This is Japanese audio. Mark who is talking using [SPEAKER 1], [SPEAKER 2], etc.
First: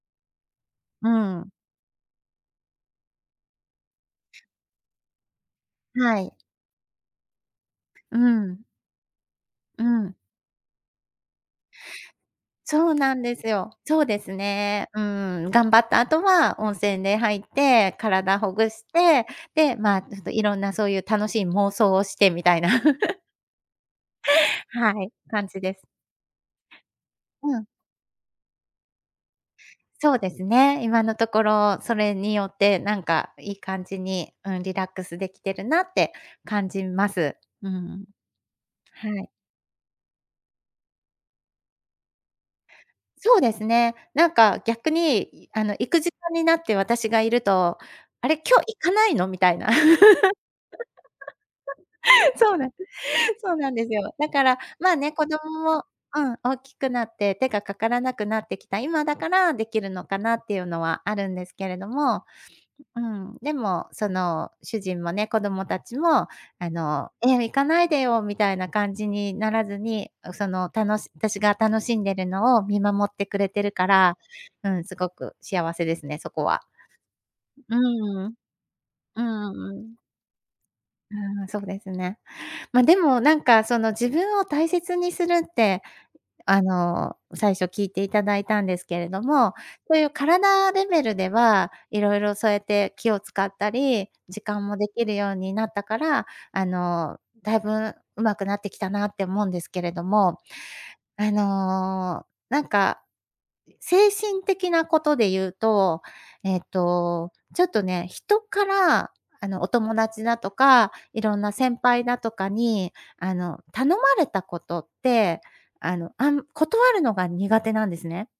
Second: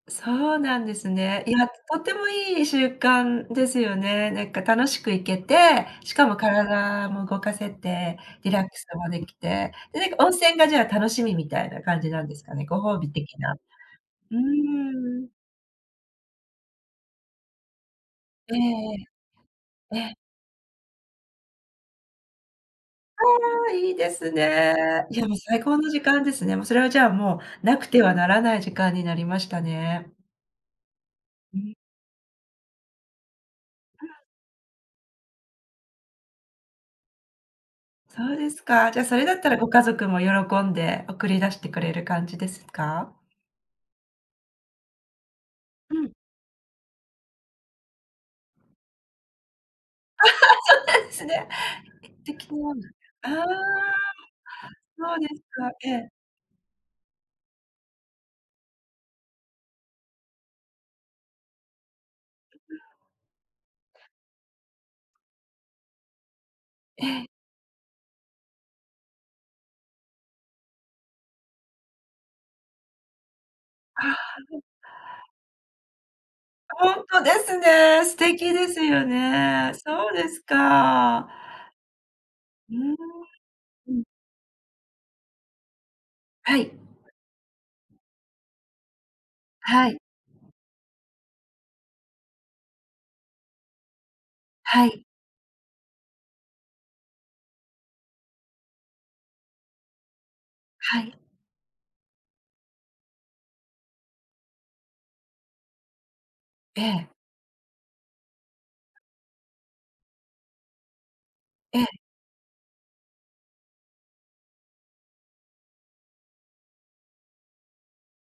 [SPEAKER 1] そうなんです
[SPEAKER 2] う
[SPEAKER 1] ね。い
[SPEAKER 2] ん。
[SPEAKER 1] や、とてもいい習慣ですよね。なんか楽しく行けて、し
[SPEAKER 2] は
[SPEAKER 1] か
[SPEAKER 2] い。
[SPEAKER 1] も体も動かせて、
[SPEAKER 2] う
[SPEAKER 1] リラ
[SPEAKER 2] ん。
[SPEAKER 1] ックスもできて、
[SPEAKER 2] う
[SPEAKER 1] で、なん
[SPEAKER 2] ん。
[SPEAKER 1] か温泉がじゃあ楽しみみたいな感じなんですかね、ご
[SPEAKER 2] そう
[SPEAKER 1] 褒美
[SPEAKER 2] なんで
[SPEAKER 1] 的
[SPEAKER 2] す
[SPEAKER 1] な。
[SPEAKER 2] よ。そうです
[SPEAKER 1] うー
[SPEAKER 2] ね。う
[SPEAKER 1] ん。
[SPEAKER 2] ん、頑張った後は温泉で入って、体
[SPEAKER 1] え
[SPEAKER 2] ほぐして、で、
[SPEAKER 1] え。
[SPEAKER 2] ま、ち
[SPEAKER 1] え。
[SPEAKER 2] ょっといろんなそういう楽しい妄想をして、みたいな。
[SPEAKER 1] ああ、いいです ね。
[SPEAKER 2] はい。
[SPEAKER 1] いや、もう
[SPEAKER 2] 感じ
[SPEAKER 1] 最
[SPEAKER 2] で
[SPEAKER 1] 高
[SPEAKER 2] す。
[SPEAKER 1] の時間ですね。もうそれはじゃあ、も
[SPEAKER 2] うん。
[SPEAKER 1] うなくてはならない時間になりましたね。
[SPEAKER 2] そうですね。今のとこ ろ、それによってなんかいい感じ に、うん、リラックスできてるなって感じます。うん。
[SPEAKER 1] そうですか。じゃ、
[SPEAKER 2] は
[SPEAKER 1] それ
[SPEAKER 2] い。
[SPEAKER 1] だったらご家族も喜んで送り出してくれる感じですか？
[SPEAKER 2] そうですね。なんか逆に、あの行
[SPEAKER 1] う
[SPEAKER 2] く時
[SPEAKER 1] ん。
[SPEAKER 2] 間になって私がいると「あれ、今日行かないの？」みたいな。
[SPEAKER 1] そうなんですね。って、気
[SPEAKER 2] そう
[SPEAKER 1] に
[SPEAKER 2] なん
[SPEAKER 1] なる。ああ。
[SPEAKER 2] そうなんですよ。だから、まあね、
[SPEAKER 1] そうで
[SPEAKER 2] 子
[SPEAKER 1] す
[SPEAKER 2] 供
[SPEAKER 1] か、
[SPEAKER 2] も、
[SPEAKER 1] ええ。
[SPEAKER 2] うん、大きくなって、手がかからなくなってきた、今だからできるのかなっていうのはあるんですけれども、うん、でも、その主人もね、子供たちも、あ
[SPEAKER 1] え
[SPEAKER 2] の、
[SPEAKER 1] え。
[SPEAKER 2] ええ、行かないでよみたいな感じにならずに、その、たのし私が楽しんでるのを見守ってくれてるか
[SPEAKER 1] あ
[SPEAKER 2] ら、
[SPEAKER 1] あ。
[SPEAKER 2] うん、すごく幸せですね、そこは。
[SPEAKER 1] ほんとです
[SPEAKER 2] う
[SPEAKER 1] ね。素
[SPEAKER 2] ーん。
[SPEAKER 1] 敵ですよ
[SPEAKER 2] うん
[SPEAKER 1] ね。
[SPEAKER 2] うん。
[SPEAKER 1] そうですか。
[SPEAKER 2] うん、そうですね。
[SPEAKER 1] うー
[SPEAKER 2] ま、
[SPEAKER 1] ん、
[SPEAKER 2] でも、なんかその
[SPEAKER 1] ふん。
[SPEAKER 2] 自分を大切にするって、
[SPEAKER 1] は
[SPEAKER 2] あ
[SPEAKER 1] い。
[SPEAKER 2] の最初聞いていただいたんですけれども、
[SPEAKER 1] は
[SPEAKER 2] そう
[SPEAKER 1] い。
[SPEAKER 2] いう体レベルでは、いろいろそうやって気を使ったり、時間も
[SPEAKER 1] は
[SPEAKER 2] で
[SPEAKER 1] い。
[SPEAKER 2] きるようになったから、あの、だいぶうまくなってきたなって思うんですけれども、
[SPEAKER 1] はい。
[SPEAKER 2] あの、なんか精神的なことで言うと、ええ
[SPEAKER 1] ええ。
[SPEAKER 2] と、ちょっとね、人から、あの、お友達だとか、いろんな先
[SPEAKER 1] ええ。
[SPEAKER 2] 輩だとかに、あの、頼まれたことって、あの、あん断るのが苦手なんですね。